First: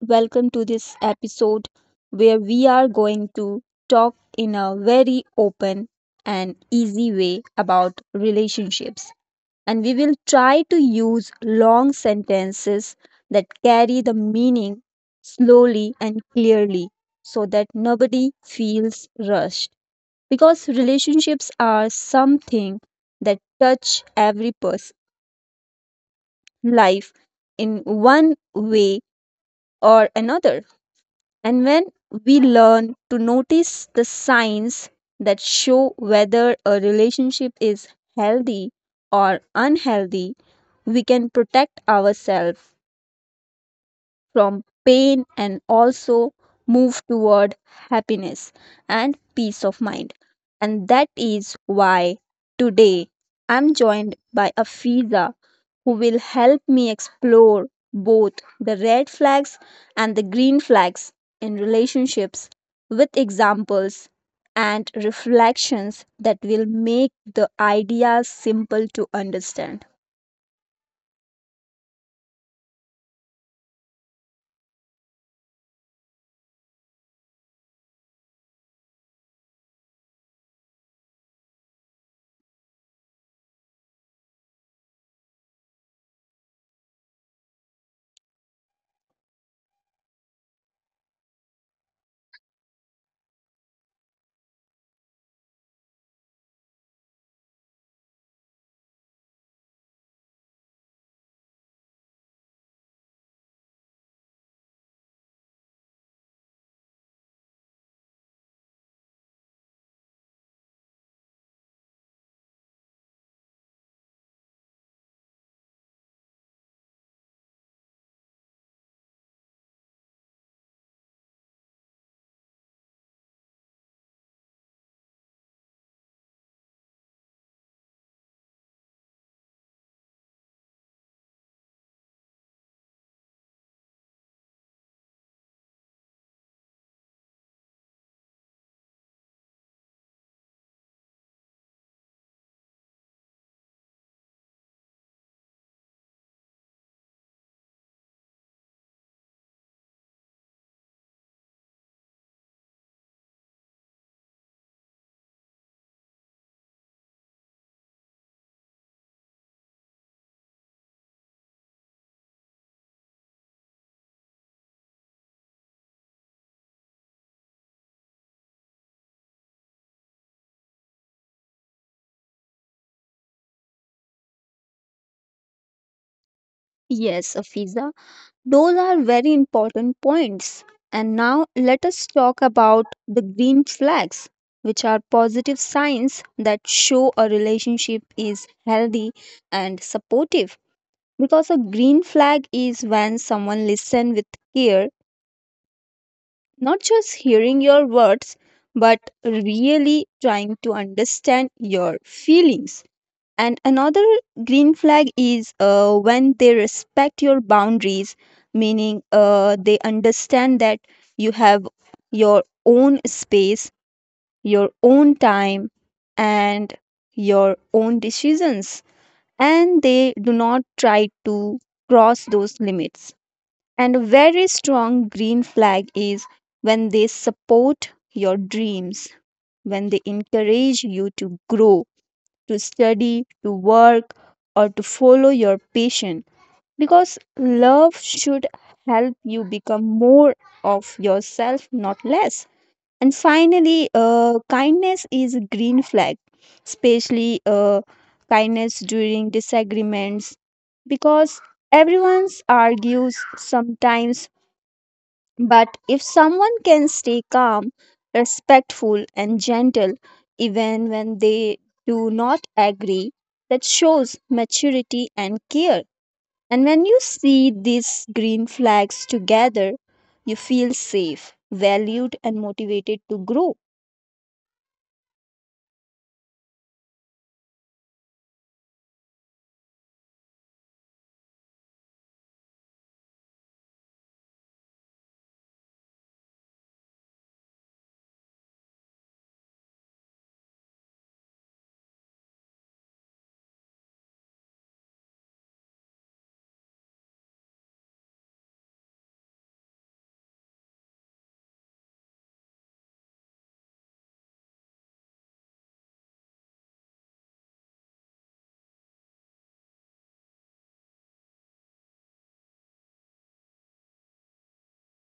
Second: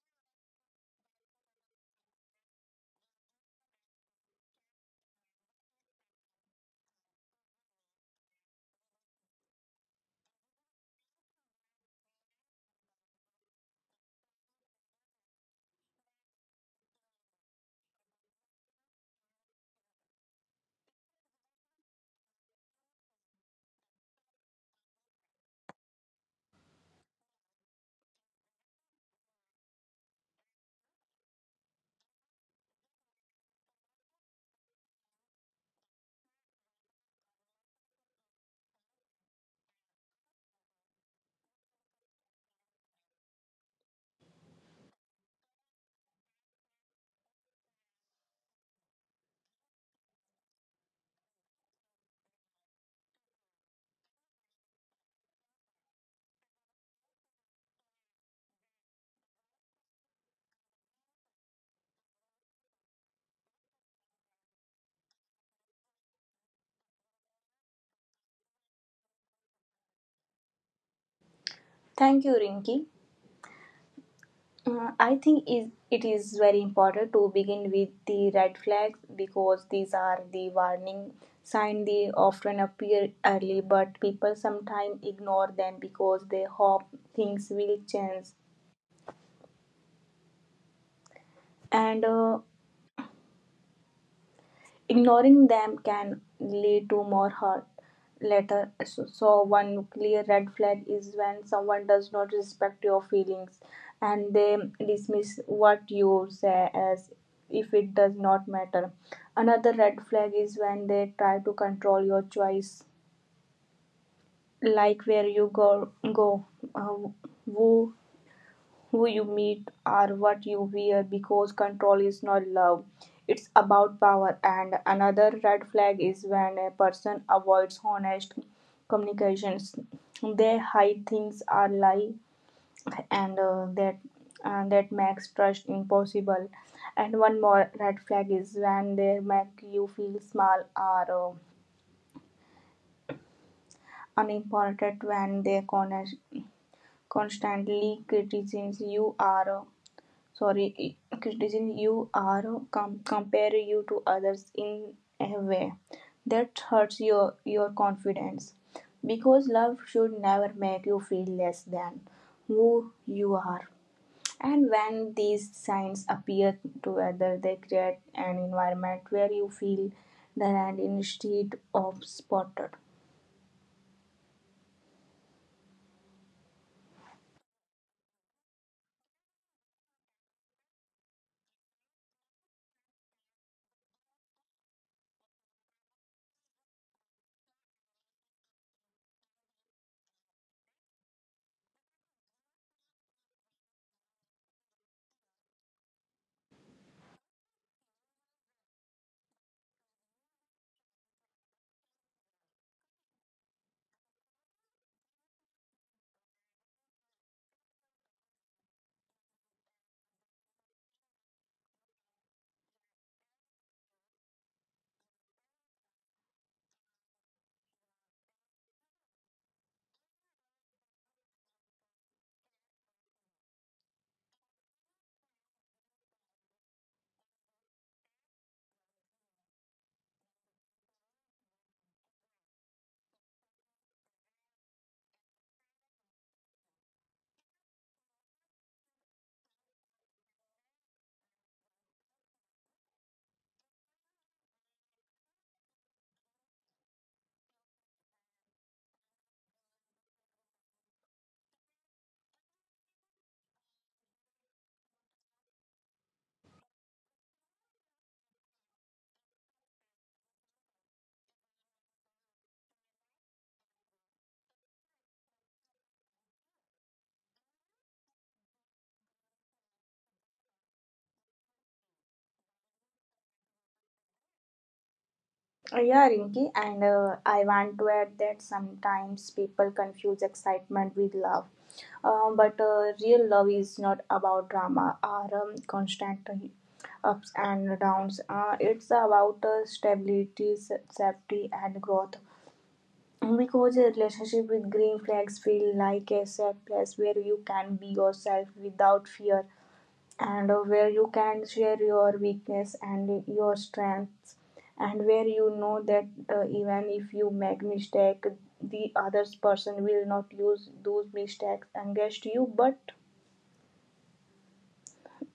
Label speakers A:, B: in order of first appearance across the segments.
A: Welcome to this episode where we are going to talk in a very open and easy way about relationships. And we will try to use long sentences that carry the meaning slowly and clearly so that nobody feels rushed. Because relationships are something that touch every person's life in one way or another. And when we learn to notice the signs that show whether a relationship is healthy or unhealthy, we can protect ourselves from pain and also move toward happiness and peace of mind. And that is why today I'm joined by Afiza, who will help me explore both the red flags and the green flags in relationships with examples and reflections that will make the ideas simple to understand.
B: Thank you, Rinki. I think it is very important to begin with the red flags because these are the warning signs. They often appear early, but people sometimes ignore them because they hope things will change. And Ignoring them can lead to more hurt later. So one clear red flag is when someone does not respect your feelings and they dismiss what you say as if it does not matter. Another red flag is when they try to control your choice, like where you go, uh, who who you meet or what you wear, because control is not love. It's about power. And another red flag is when a person avoids honest communications. They hide things or lie, and that makes trust impossible. And one more red flag is when they make you feel small or unimportant, when they constantly criticize you or criticizing you or compare you to others in a way that hurts your confidence. Because love should never make you feel less than who you are. And when these signs appear together, they create an environment where you feel that and instead of spotted.
A: Yes, Afiza, those are very important points. And now let us talk about the green flags, which are positive signs that show a relationship is healthy and supportive. Because a green flag is when someone listens with care, not just hearing your words, but really trying to understand your feelings. And another green flag is when they respect your boundaries, meaning they understand that you have your own space, your own time, and your own decisions. And they do not try to cross those limits. And a very strong green flag is when they support your dreams, when they encourage you to grow, to study, to work, or to follow your passion. Because love should help you become more of yourself, not less. And finally, kindness is a green flag, especially kindness during disagreements, because everyone argues sometimes, but if someone can stay calm, respectful, and gentle even when they do not agree, that shows maturity and care. And when you see these green flags together, you feel safe, valued, and motivated to grow.
B: Yeah, Rinki, and I want to add that sometimes people confuse excitement with love. But real love is not about drama or constant ups and downs. It's about stability, safety, and growth. Because a relationship with green flags feel like a safe place where you can be yourself without fear, and where you can share your weakness and your strengths, and where you know that even if you make mistake, the other person will not use those mistakes against you but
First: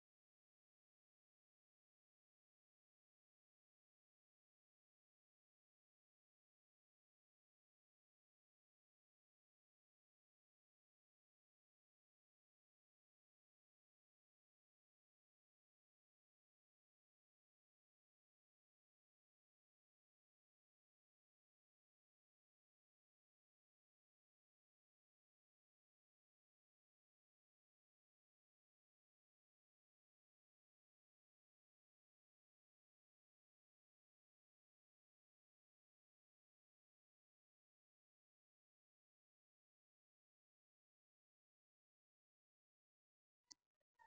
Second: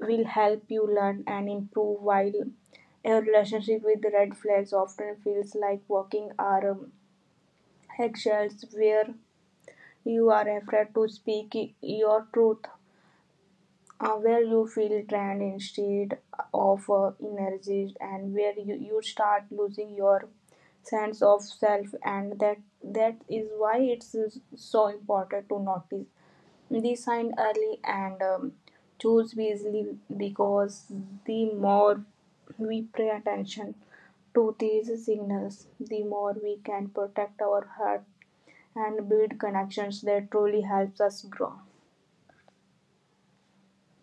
B: will help you learn and improve. While a relationship with red flags often feels like walking on eggshells, where you are afraid to speak your truth, where you feel drained instead of energized, and where you start losing your sense of self. And that is why it's so important to notice this sign early, and choose wisely, because the more we pay attention to these signals, the more we can protect our heart and build connections that truly helps us grow.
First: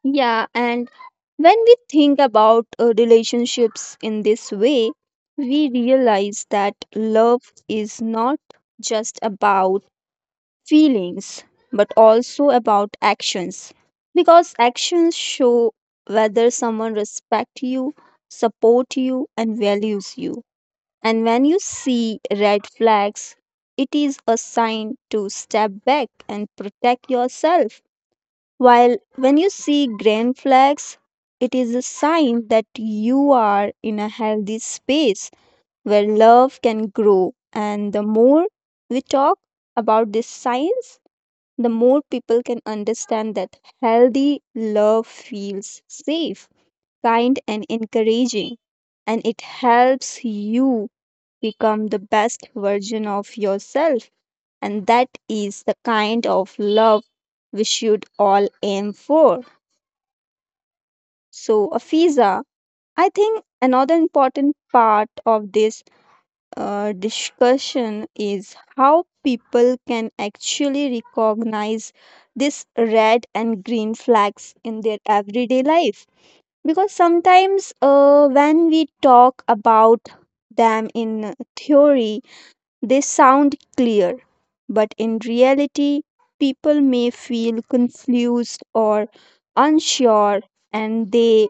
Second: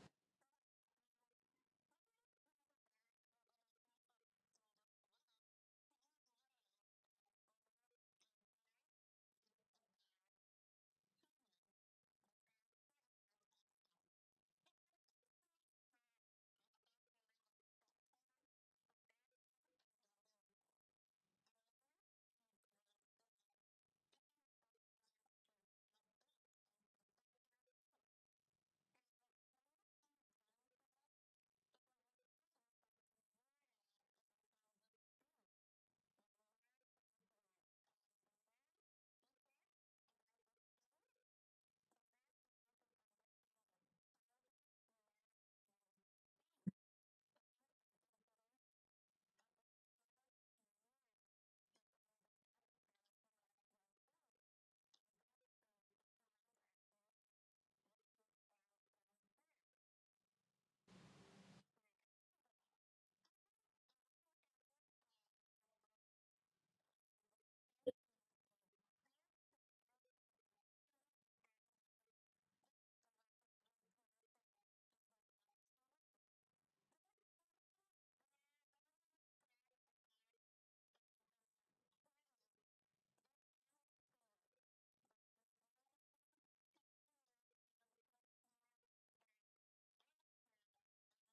A: Yeah, and when we think about relationships in this way, we realize that love is not just about feelings but also about actions, because actions show whether someone respects you, support you, and values you. And when you see red flags, it is a sign to step back and protect yourself, while when you see green flags, it is a sign that you are in a healthy space where love can grow. And the more we talk about this science, the more people can understand that healthy love feels safe, kind, and encouraging. And it helps you become the best version of yourself. And that is the kind of love we should all aim for. So, Afiza, I think another important part of this discussion is how people can actually recognize these red and green flags in their everyday life. Because sometimes when we talk about them in theory, they sound clear, but in reality, people may feel confused or unsure and they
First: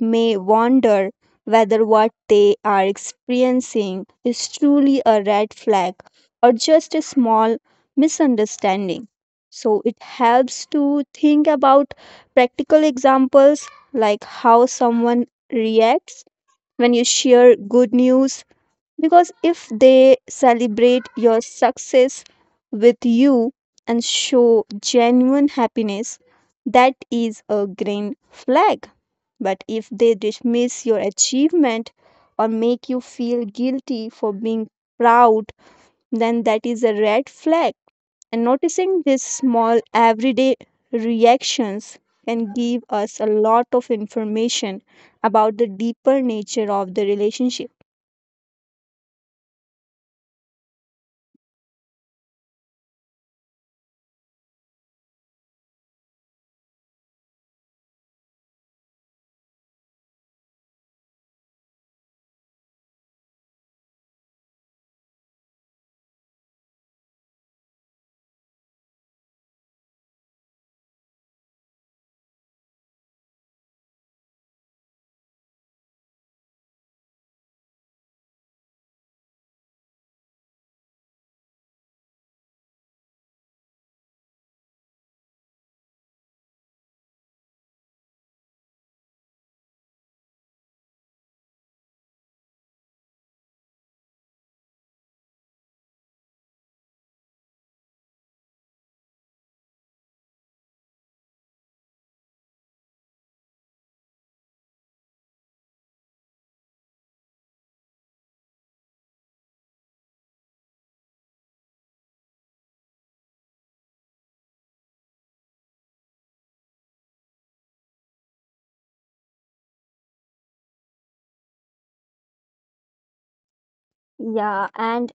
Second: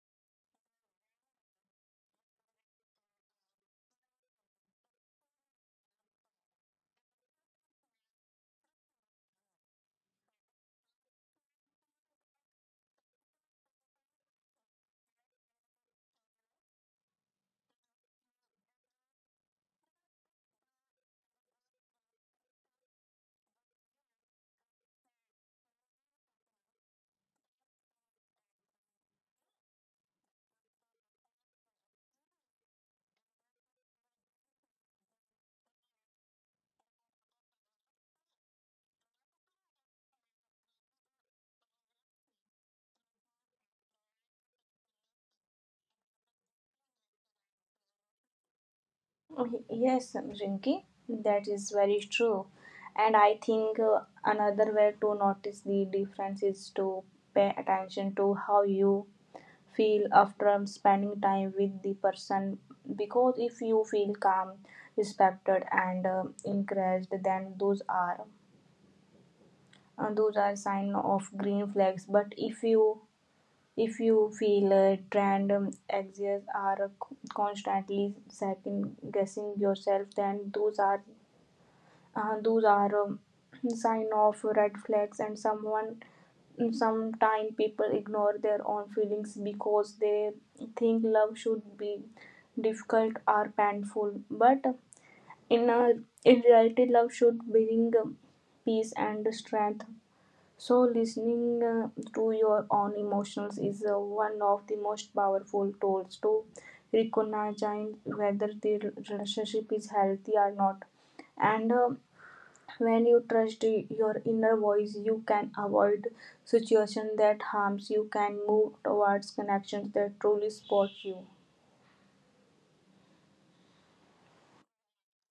A: may wonder whether what they are experiencing is truly a red flag or just a small misunderstanding. So it helps to think about practical examples, like how someone reacts when you share good news. Because if they celebrate your success with you and show genuine happiness, that is a green flag. But if they dismiss your achievement or make you feel guilty for being proud, then that is a red flag. And noticing these small everyday reactions can give us a lot of information about the deeper nature of the relationship.
B: Yes, Rinki, that is very true. And I think another way to notice the difference is to pay attention to how you feel after spending time with the person. Because if you feel calm, respected, and encouraged, then those are sign of green flags. But if you feel drained, anxious, or constantly second guessing yourself, then those are sign of red flags. And sometimes people ignore their own feelings because they think love should be difficult or painful. But in a, in reality, love should bring peace and strength. So, listening to your own emotions is one of the most powerful tools to recognize whether the relationship is healthy or not. And when you trust your inner voice, you can avoid situations that harms you, can move towards connections that truly support you.
A: Yeah, and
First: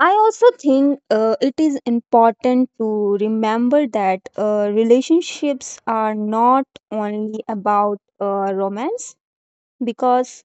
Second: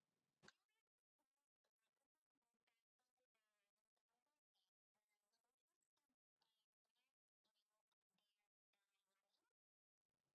A: I also think it is important to remember that relationships are not only about romance, because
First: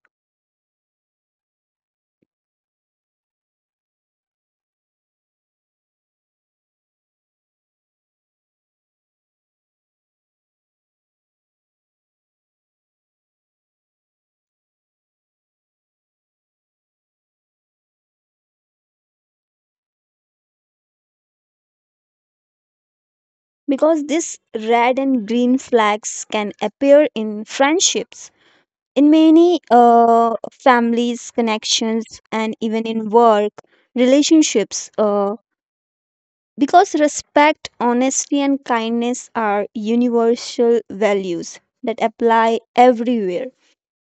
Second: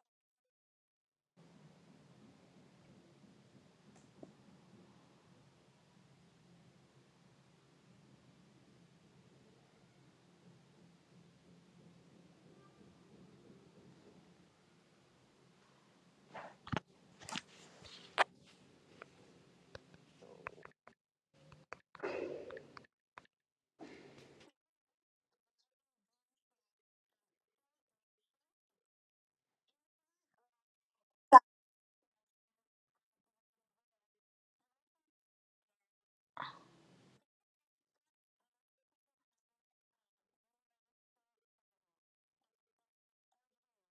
A: these red and green flags can appear in friendships, in many families, connections, and even in work relationships. Because respect, honesty, and kindness are universal values that apply everywhere.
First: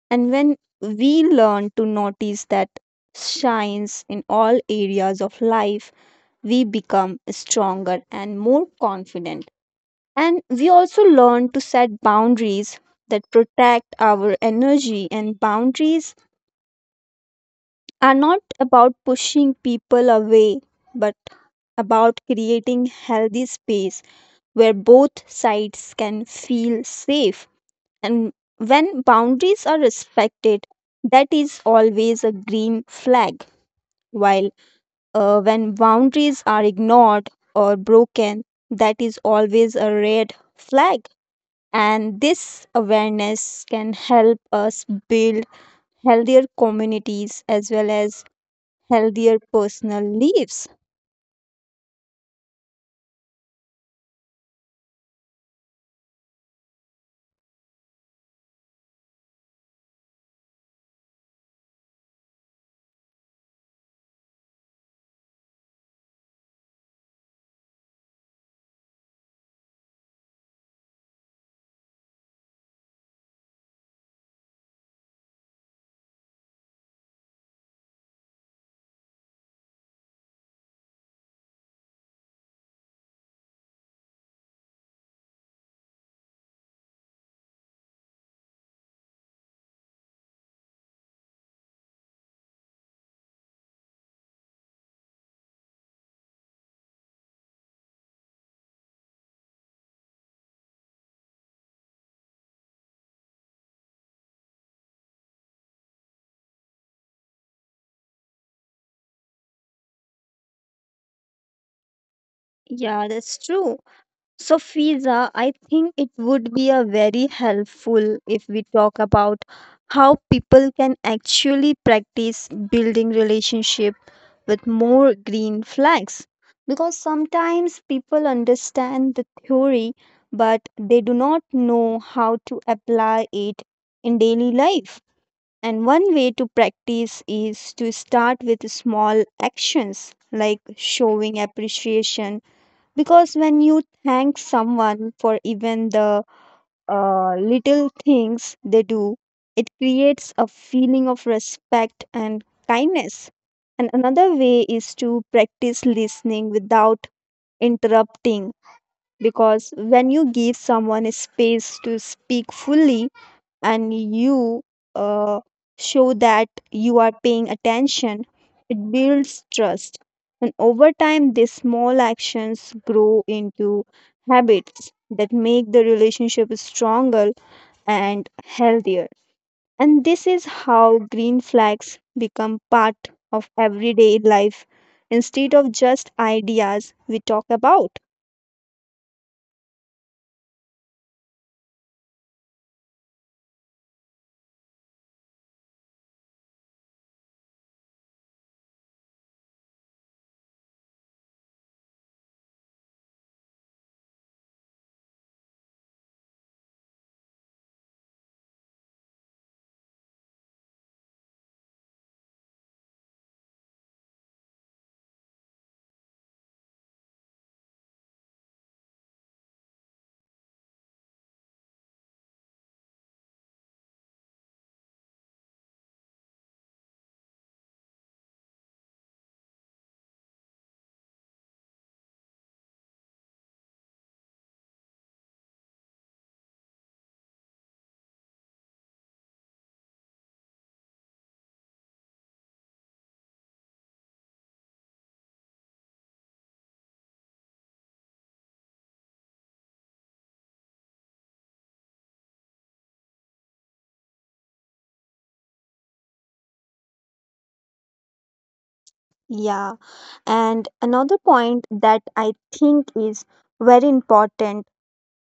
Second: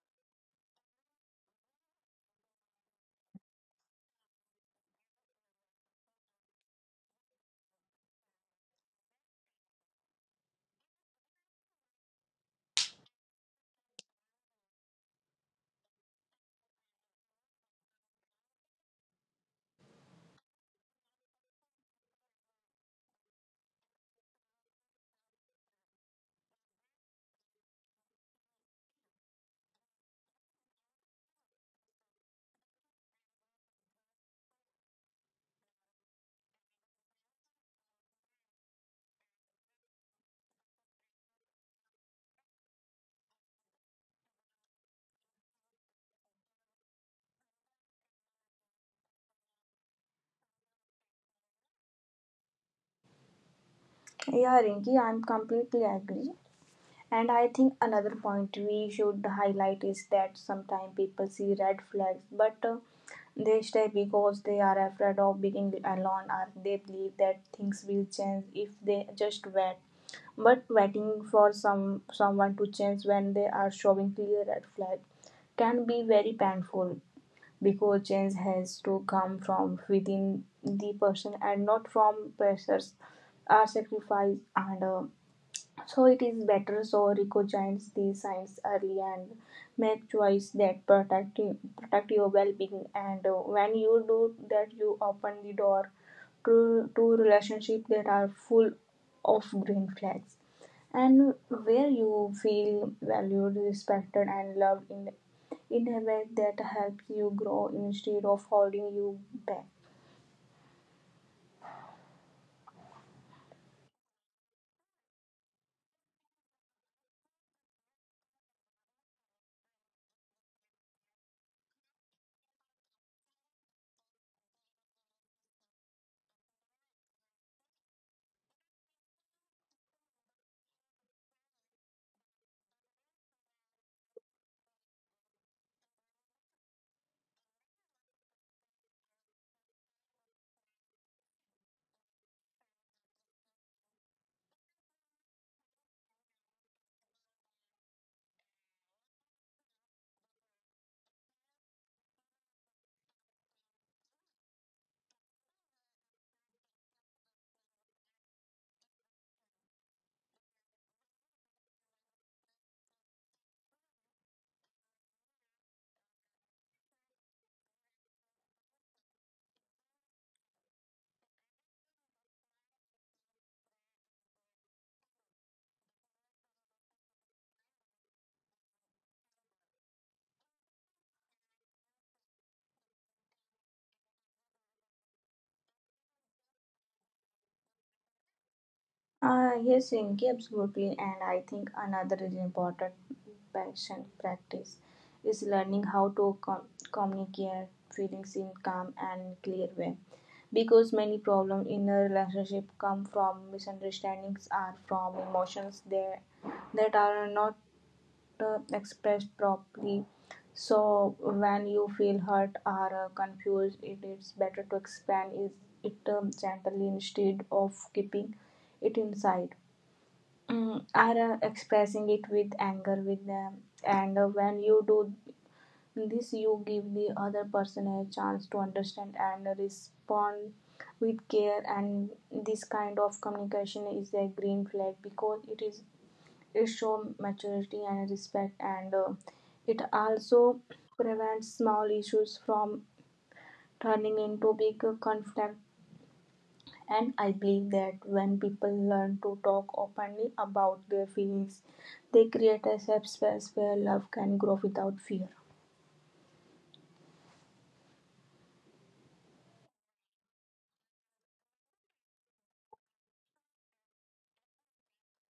A: And when we learn to notice that shines in all areas of life, we become stronger and more confident. And we also learn to set boundaries that protect our energy, and boundaries are not about pushing people away, but about creating healthy space where both sides can feel safe. And when boundaries are respected, that is always a green flag, while when boundaries are ignored or broken, that is always a red flag. And this awareness can help us build healthier communities as well as healthier personal lives.
B: Yeah, Rinki, I'm completely agree. And I think another point we should highlight is that sometimes people see red flags, but they stay because they are afraid of being alone, or they believe that things will change if they just wait. But waiting for someone to change when they are showing clear red flags can be very painful, because change has to come from within the person and not from pressures or sacrifice, and so it is better so recognize these signs early and make choice that protect you, protect your well-being. And when you do that, you open the door to relationships that are full of green flags, and where you feel valued, respected, and loved in a way that helps you grow instead of holding you back.
A: Yeah, that's true. So, Fiza, I think it would be a very helpful if we talk about how people can actually practice building relationship with more green flags. Because sometimes people understand the theory, but they do not know how to apply it in daily life. And one way to practice is to start with small actions like showing appreciation, because when you thank someone for even the little things they do, it creates a feeling of respect and kindness. And another way is to practice listening without interrupting, because when you give someone a space to speak fully and you uh, show that you are paying attention, it builds trust. And over time, these small actions grow into habits that make the relationship stronger and healthier. And this is how green flags become part of everyday life instead of just ideas we talk about.
B: Yes, Rinki, absolutely. And I think another is important passion practice is learning how to communicate feelings in calm and clear way. Because many problems in a relationship come from misunderstandings or from emotions there that are not expressed properly. So when you feel hurt or confused, it is better to expand is it gently instead of keeping it inside. Or expressing it with anger with them. And when you do this, you give the other person a chance to understand and respond with care. And this kind of communication is a green flag because it shows maturity and respect, and it also prevents small issues from turning into big conflict. And I believe that when people learn to talk openly about their feelings, they create a safe space where love can grow without fear.
A: Yeah. And another point that I think is very important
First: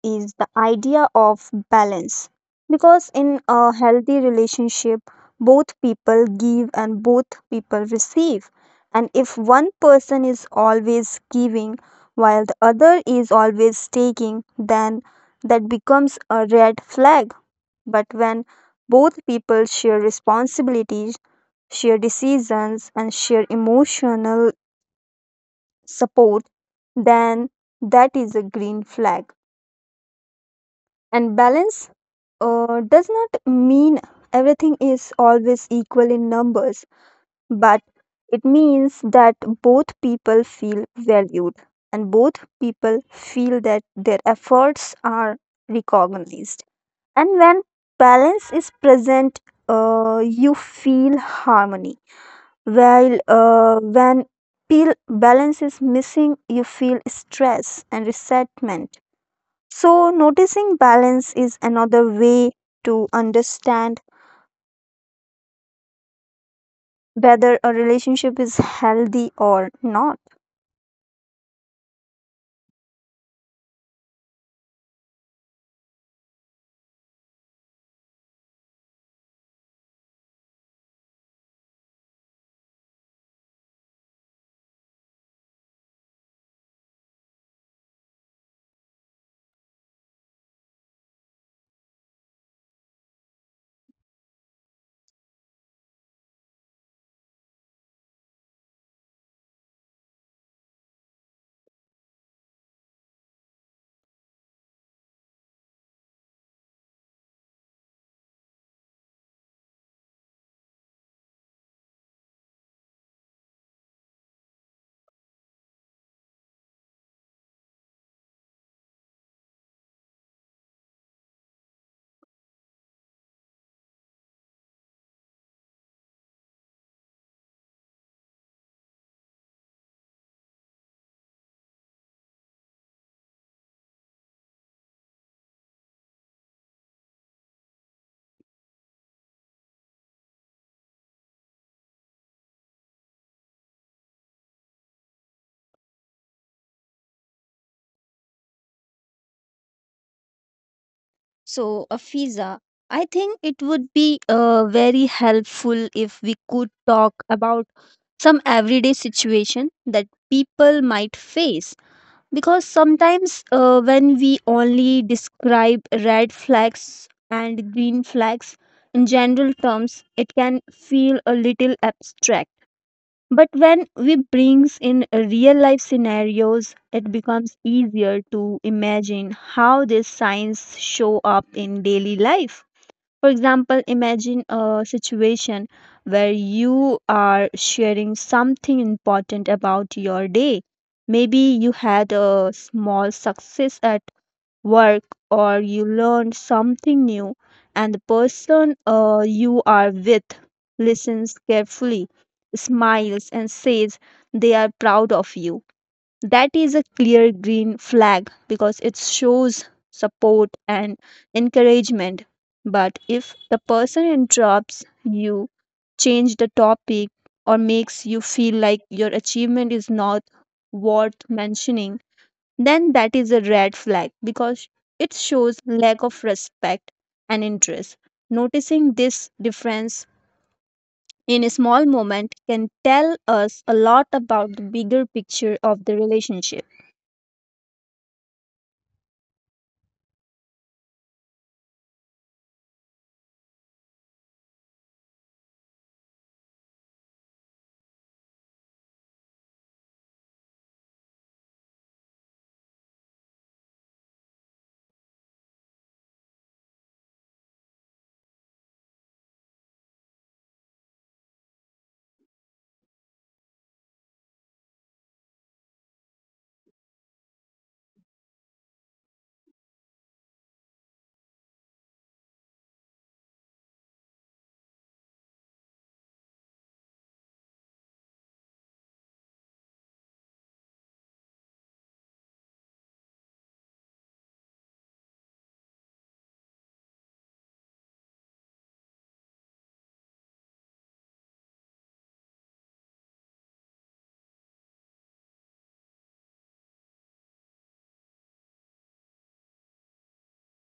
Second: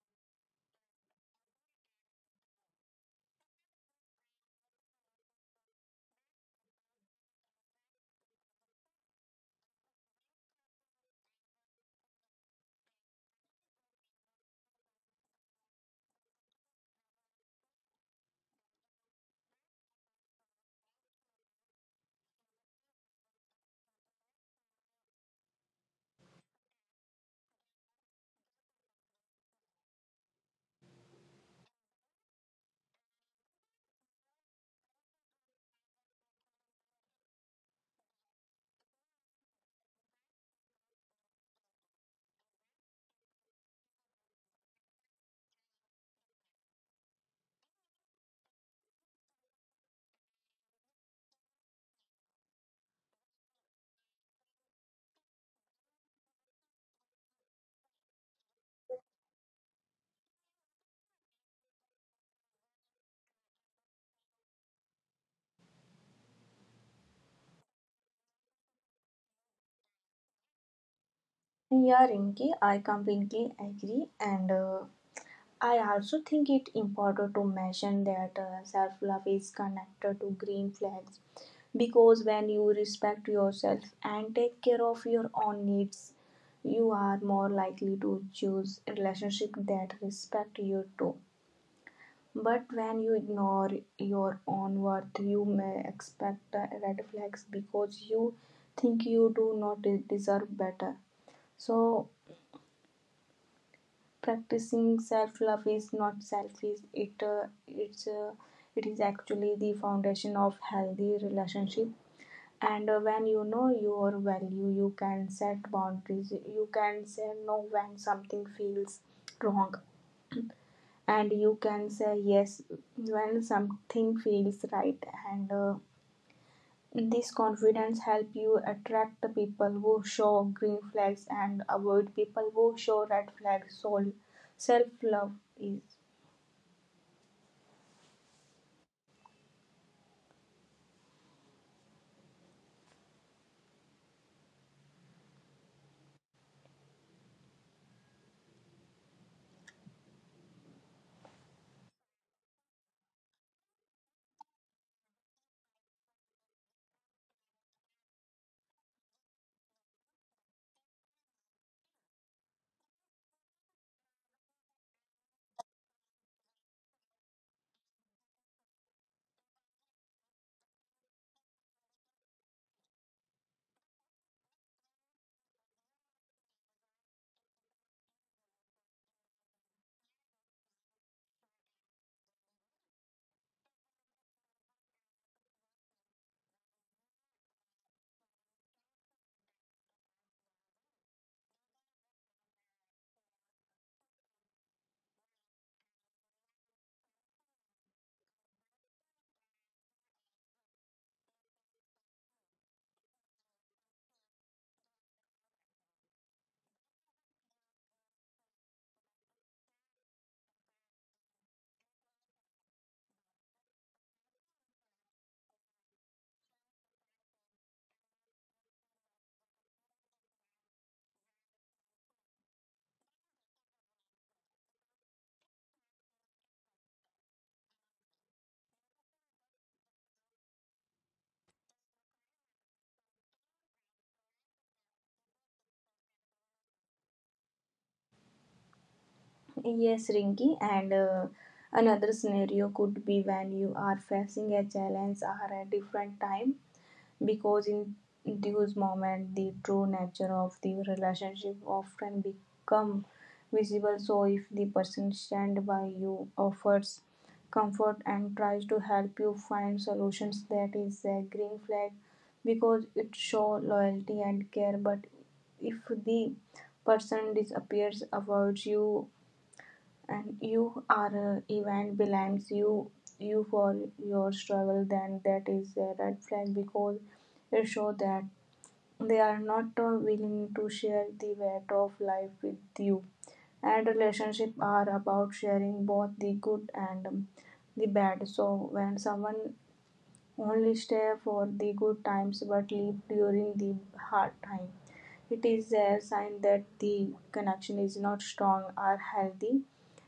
A: is the idea of balance. Because in a healthy relationship, both people give and both people receive. And if one person is always giving while the other is always taking, then that becomes a red flag. But when both people share responsibilities, share decisions, and share emotional support, then that is a green flag. And balance does not mean everything is always equal in numbers, but it means that both people feel valued and both people feel that their efforts are recognized. And when balance is present, you feel harmony. While when balance is missing, you feel stress and resentment. So, noticing balance is another way to understand whether a relationship is healthy or not.
B: Yeah, Rinki, I completely agree. And I also think it important to mention that self-love is connected to green flags, because when you respect yourself and take care of your own needs, you are more likely to choose relationships that respect you too. But when you ignore your own worth, you may expect red flags because you think you do not deserve better. So practicing self-love is not selfish. It is actually the foundation of healthy relationship. And when you know your value, you can set boundaries, you can say no when something feels wrong, and you can say yes when something feels right. And this confidence help you attract the people who show green flags and avoid people who show red flags. So self love is.
A: So, Afiza, I think it would be very helpful if we could talk about some everyday situation that people might face. Because sometimes when we only describe red flags and green flags in general terms, it can feel a little abstract. But when we brings in a real life scenarios, it becomes easier to imagine how these signs show up in daily life. For example, imagine a situation where you are sharing something important about your day. Maybe you had a small success at work or you learn something new, and the person you are with listens carefully, smiles, and says they are proud of you. That is a clear green flag, because it shows support and encouragement. But if the person interrupts you, change the topic, or makes you feel like your achievement is not worth mentioning, then that is a red flag, because it shows lack of respect and interest. Noticing this difference in a small moment can tell us a lot about the bigger picture of the relationship.
B: Yes, Rinky, and another scenario could be when you are facing a challenge or a different time, because in those moments the true nature of the relationship often become visible. So, if the person stand by you, offers comfort and tries to help you find solutions, that is a green flag, because it shows loyalty and care. But if the person disappears, avoids you, and you are event blames you for your struggle, then that is a red flag because it shows that they are not willing to share the weight of life with you. And relationships are about sharing both the good and the bad. So when someone only stay for the good times but leave during the hard time, it is a sign that the connection is not strong or healthy.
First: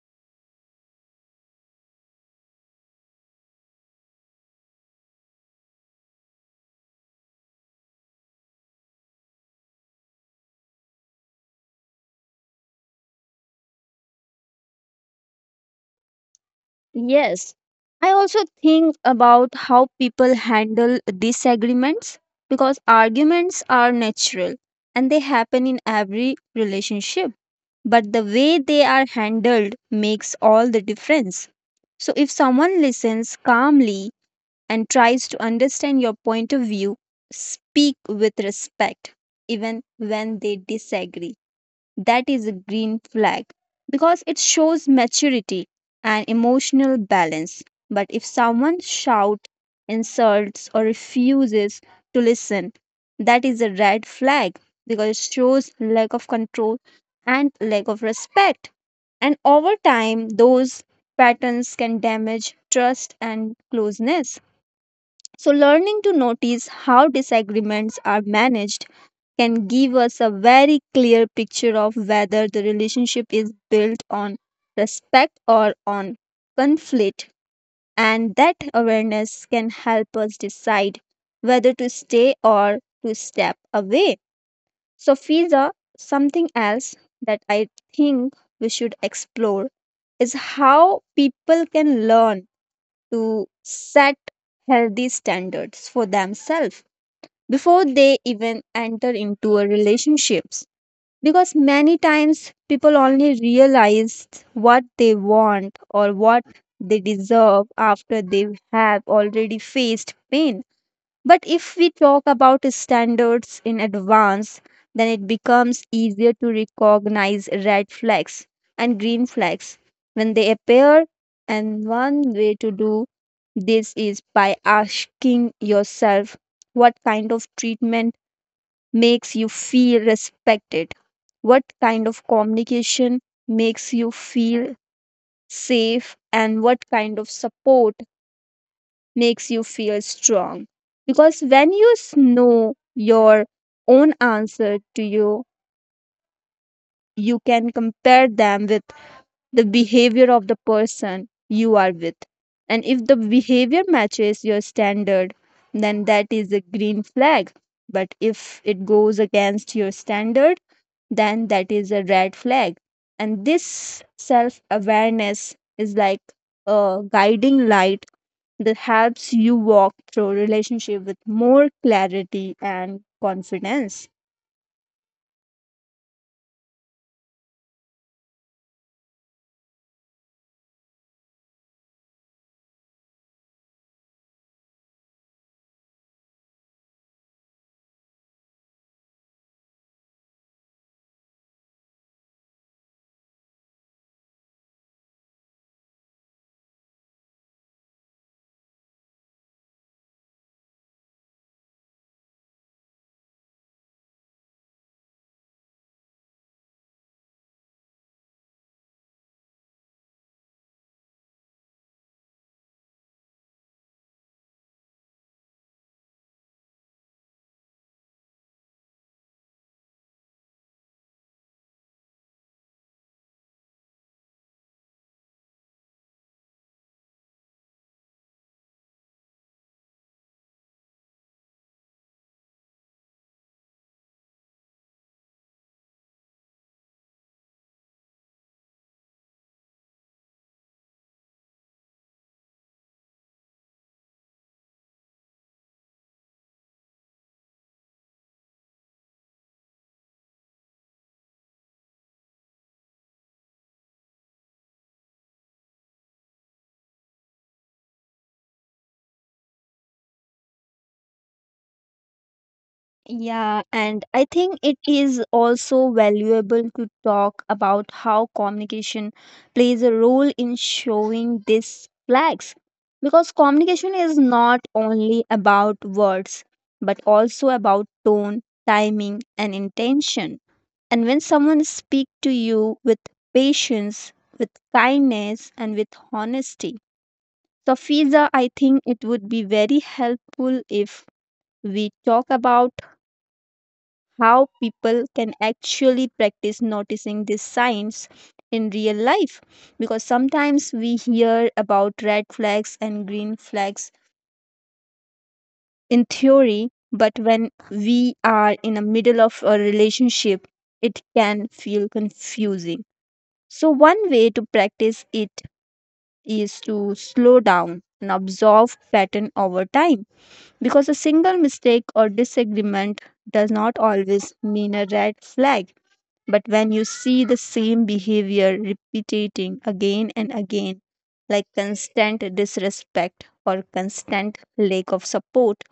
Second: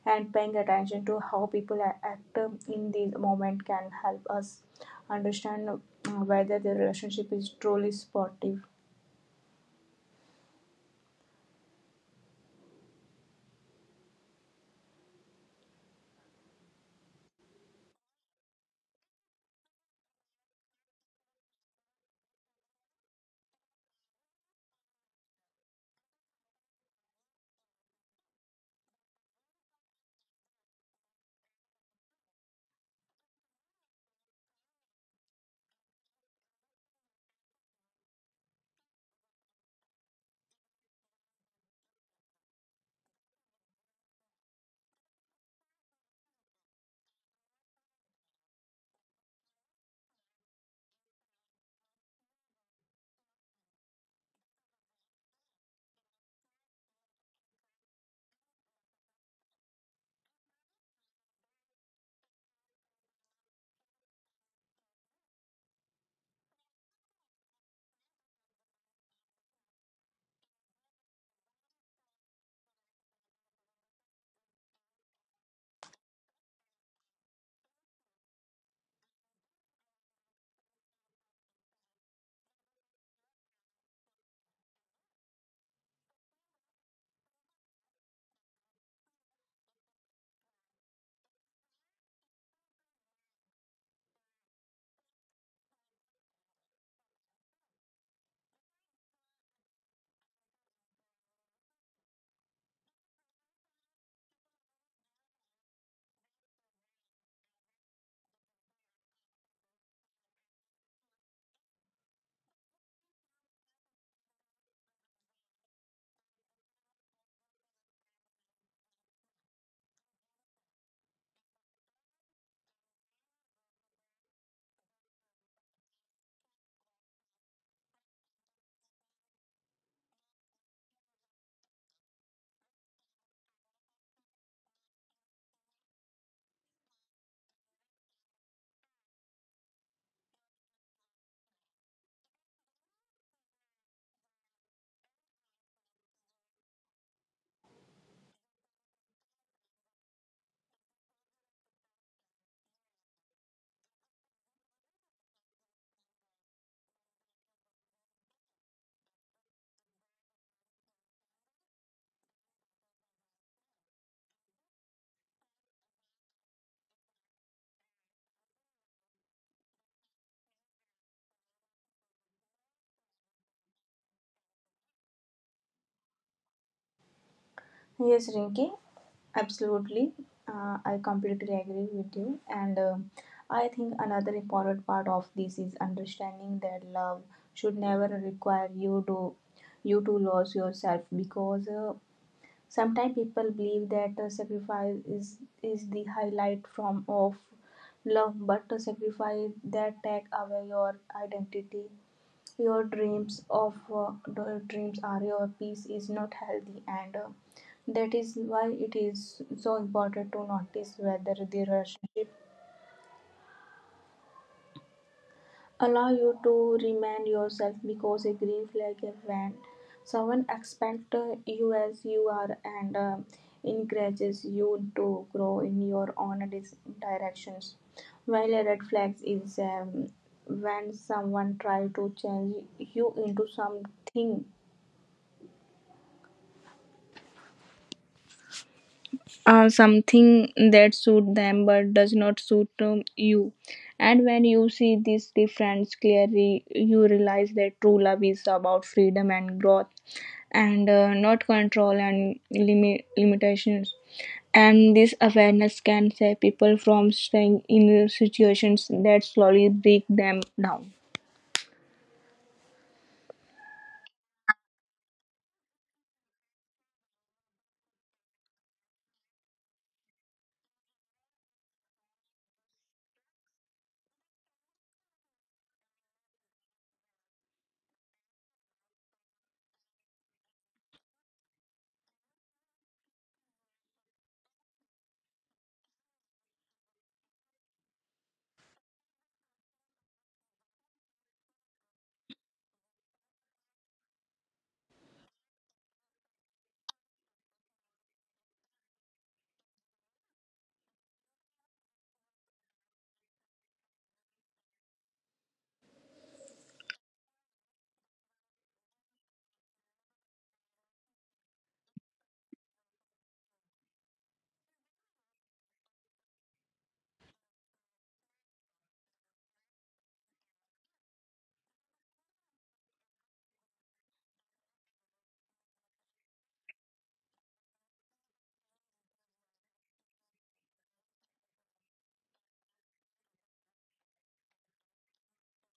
B: And paying attention to how people act in the moment can help us understand whether the relationship is truly supportive.
A: Yes, I also think about how people handle disagreements, because arguments are natural and they happen in every relationship. But the way they are handled makes all the difference. So, if someone listens calmly and tries to understand your point of view, speak with respect even when they disagree, that is a green flag, because it shows maturity and emotional balance. But if someone shouts, insults, or refuses to listen, that is a red flag, because it shows lack of control and lack of respect. And over time, those patterns can damage trust and closeness. So, learning to notice how disagreements are managed can give us a very clear picture of whether the relationship is built on respect or on conflict. And that awareness can help us decide whether to stay or to step away. So, Fiza, something else that I think we should explore is how people can learn to set healthy standards for themselves before they even enter into a relationship, because many times people only realize what they want or what they deserve after they have already faced pain. But if we talk about standards in advance, then it becomes easier to recognize red flags and green flags when they appear. And one way to do this is by asking yourself, what kind of treatment makes you feel respected? What kind of communication makes you feel safe? And what kind of support makes you feel strong? Because when you know your own answer to you, you can compare them with the behavior of the person you are with. And if the behavior matches your standard, then that is a green flag. But if it goes against your standard, then that is a red flag. And this self awareness is like a guiding light that helps you walk through relationship with more clarity and confidence.
B: Yes, Rinki, absolutely. I completely agree with you. And I think another important part of this is understanding that love should never require you to lose yourself, because sometimes people believe that sacrifice is the highlight from of love, but a sacrifice that take away your identity, your dreams are your peace is not healthy, and that is why it is so important to notice whether the rush allow you to remind yourself, because a green flag is when someone expects you as you are, and encourages you to grow in your own directions, while a red flag is when someone tries to change you into something something that suit them but does not suit you. And when you see this difference clearly, you realize that true love is about freedom and growth, and not control and limitations. And this awareness can save people from staying in situations that slowly break them down.
A: Yeah, and I think it is also valuable to talk about how communication plays a role in showing these flags. Because communication is not only about words, but also about tone, timing, and intention. And when someone speaks to you with patience, with kindness, and with honesty. So, Fiza, I think it would be very helpful if we talk about how people can actually practice noticing these signs in real life. Because sometimes we hear about red flags and green flags in theory, but when we are in the middle of a relationship, it can feel confusing. So one way to practice it is to slow down and observe pattern over time, because a single mistake or disagreement does not always mean a red flag. But when you see the same behavior repeating again and again, like constant disrespect or constant lack of support,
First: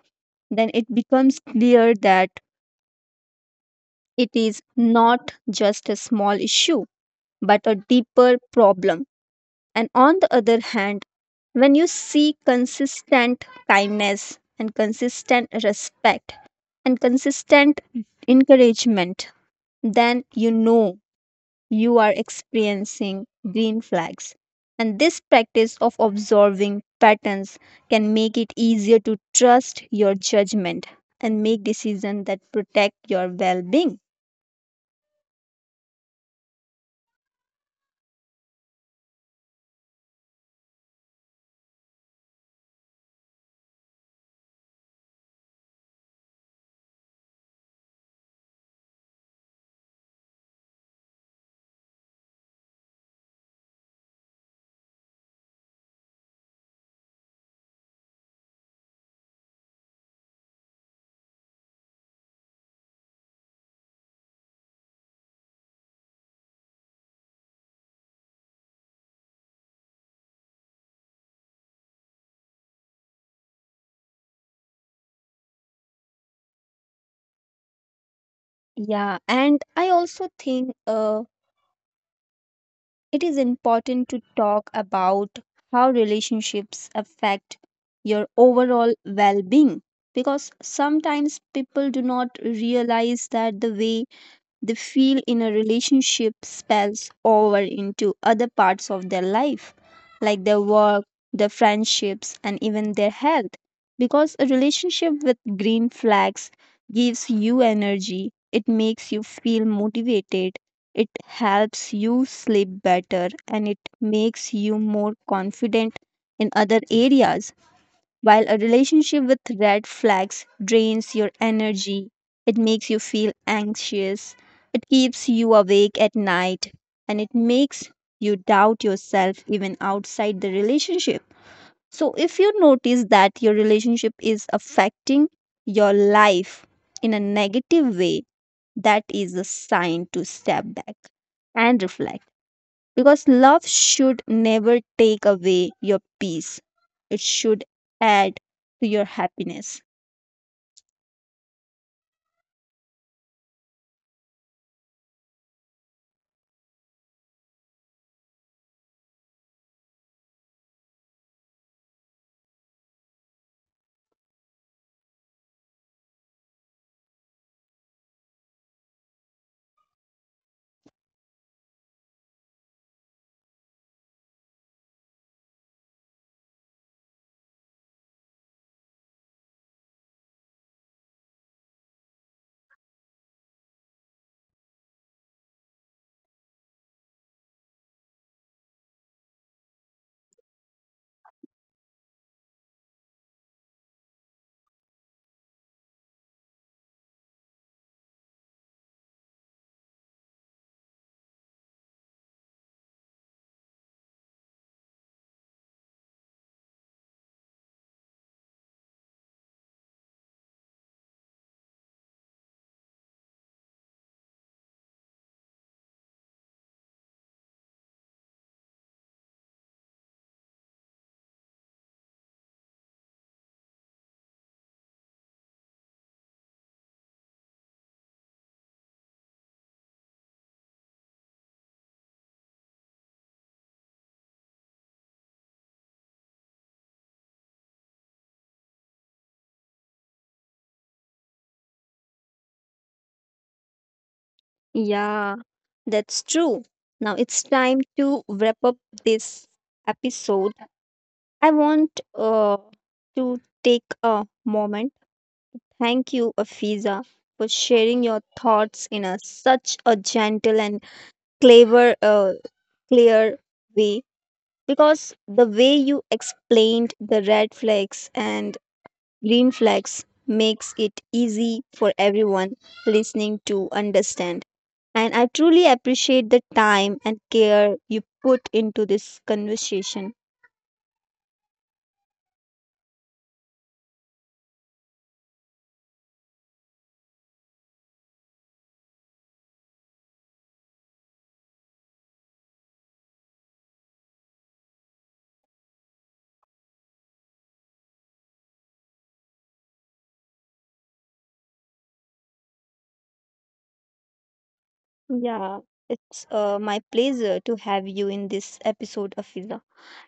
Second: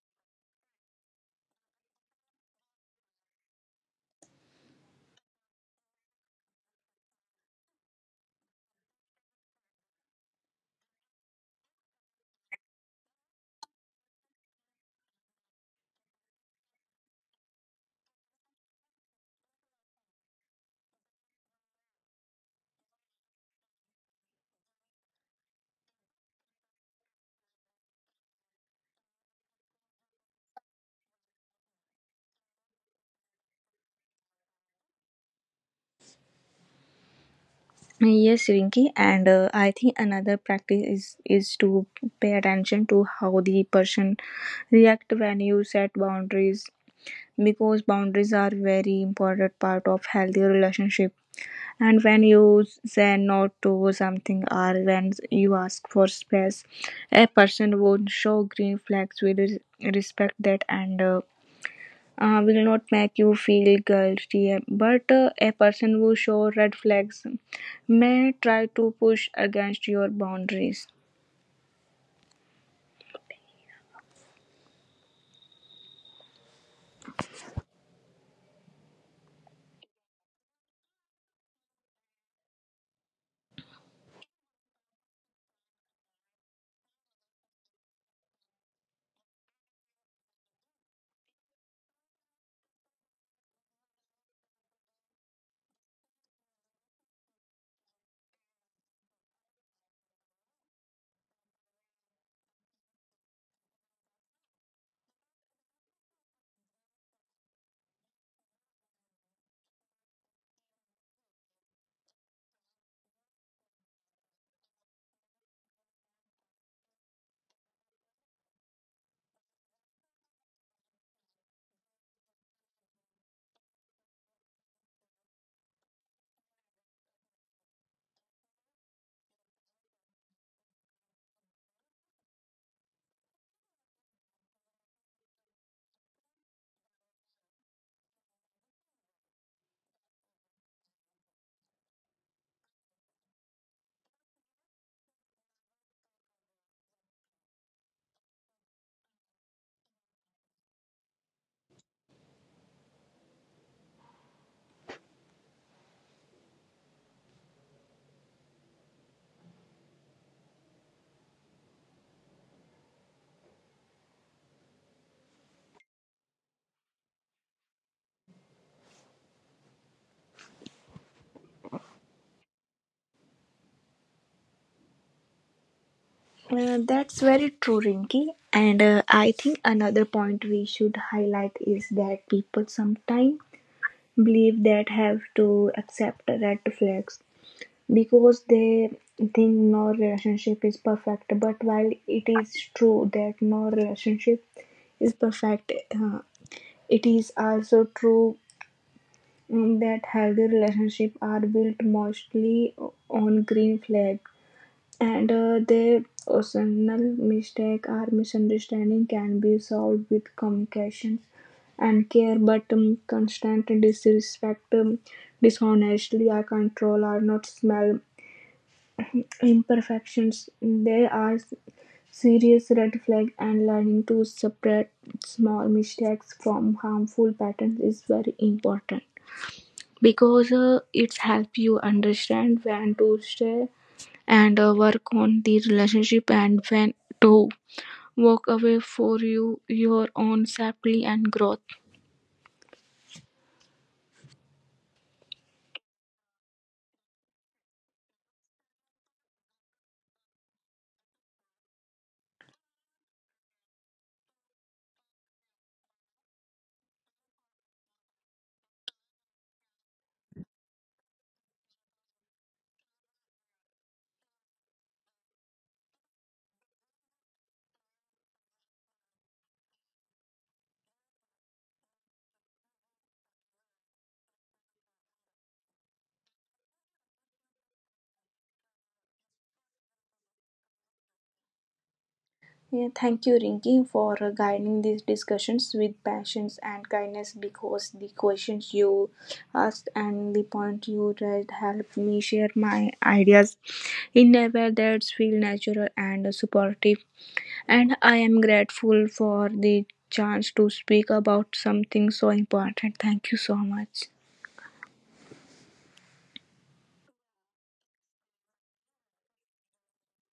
A: then it becomes clear that it is not just a small issue, but a deeper problem. And on the other hand, when you see consistent kindness and consistent respect and consistent encouragement, then you know you are experiencing green flags. And this practice of observing patterns can make it easier to trust your judgment and make decisions that protect your well being.
B: Yes, Rinki, and I think another practice is to pay attention to how the person react when you set boundaries, because boundaries are very important part of healthy relationship. And when you say no to something or when you ask for space, a person won't show green flags with respect that, and will not make you feel guilty. But a person who shows red flags may try to push against your boundaries.
A: Yeah, and I also think it is important to talk about how relationships affect your overall well being, because sometimes people do not realize that the way they feel in a relationship spells over into other parts of their life, like their work, their friendships, and even their health. Because a relationship with green flags gives you energy, it makes you feel motivated, it helps you sleep better, and it makes you more confident in other areas. While a relationship with red flags drains your energy, it makes you feel anxious, it keeps you awake at night, and it makes you doubt yourself even outside the relationship. So, if you notice that your relationship is affecting your life in a negative way, that is a sign to step back and reflect. Because love should never take away your peace, it should add to your happiness.
B: That's very true, Rinki. And I think another point we should highlight is that people sometimes believe that have to accept red flags because they think no relationship is perfect. But while it is true that no relationship is perfect, it is also true that healthy relationships are built mostly on green flag, and their occasional mistake or misunderstanding can be solved with communication and care. But constant disrespect, dishonesty or control are not small imperfections, they are serious red flag. And learning to separate small mistakes from harmful patterns is very important, because it's help you understand when to stay and work on the relationship, and when to walk away for your own safety and growth.
A: Yeah, that's true. Now it's time to wrap up this episode. I want to take a moment. Thank you, Afiza, for sharing your thoughts in a such a gentle and clever, uh, clear way. Because the way you explained the red flags and green flags makes it easy for everyone listening to understand. And I truly appreciate the time and care you put into this conversation.
B: Yeah, thank you, Rinki, for guiding these discussions with patience and kindness, because the questions you asked and the point you raised helped me share my ideas in a way that feels natural and supportive. And I am grateful for the chance to speak about something so important. Thank you so much.
A: Yeah, it's my pleasure to have you in this episode of Fiza.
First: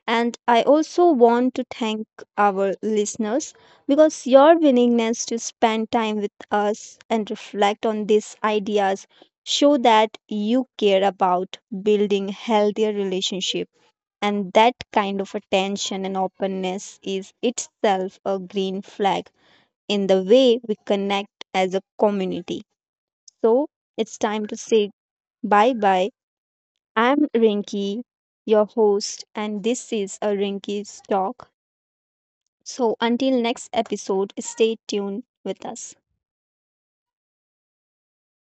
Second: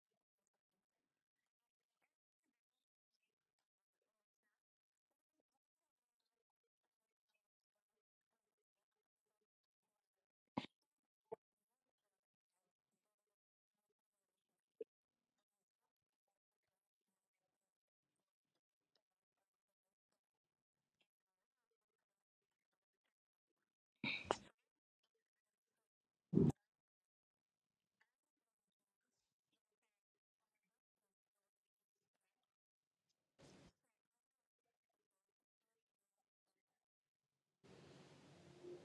A: And I also want to thank our listeners, because your willingness to spend time with us and reflect on these ideas show that you care about building healthier relationships, and that kind of attention and openness is itself a green flag in the way we connect as a community. So, it's time to say bye bye. I'm Rinky, your host, and this is a Rinky's talk. So until next episode, stay tuned with us.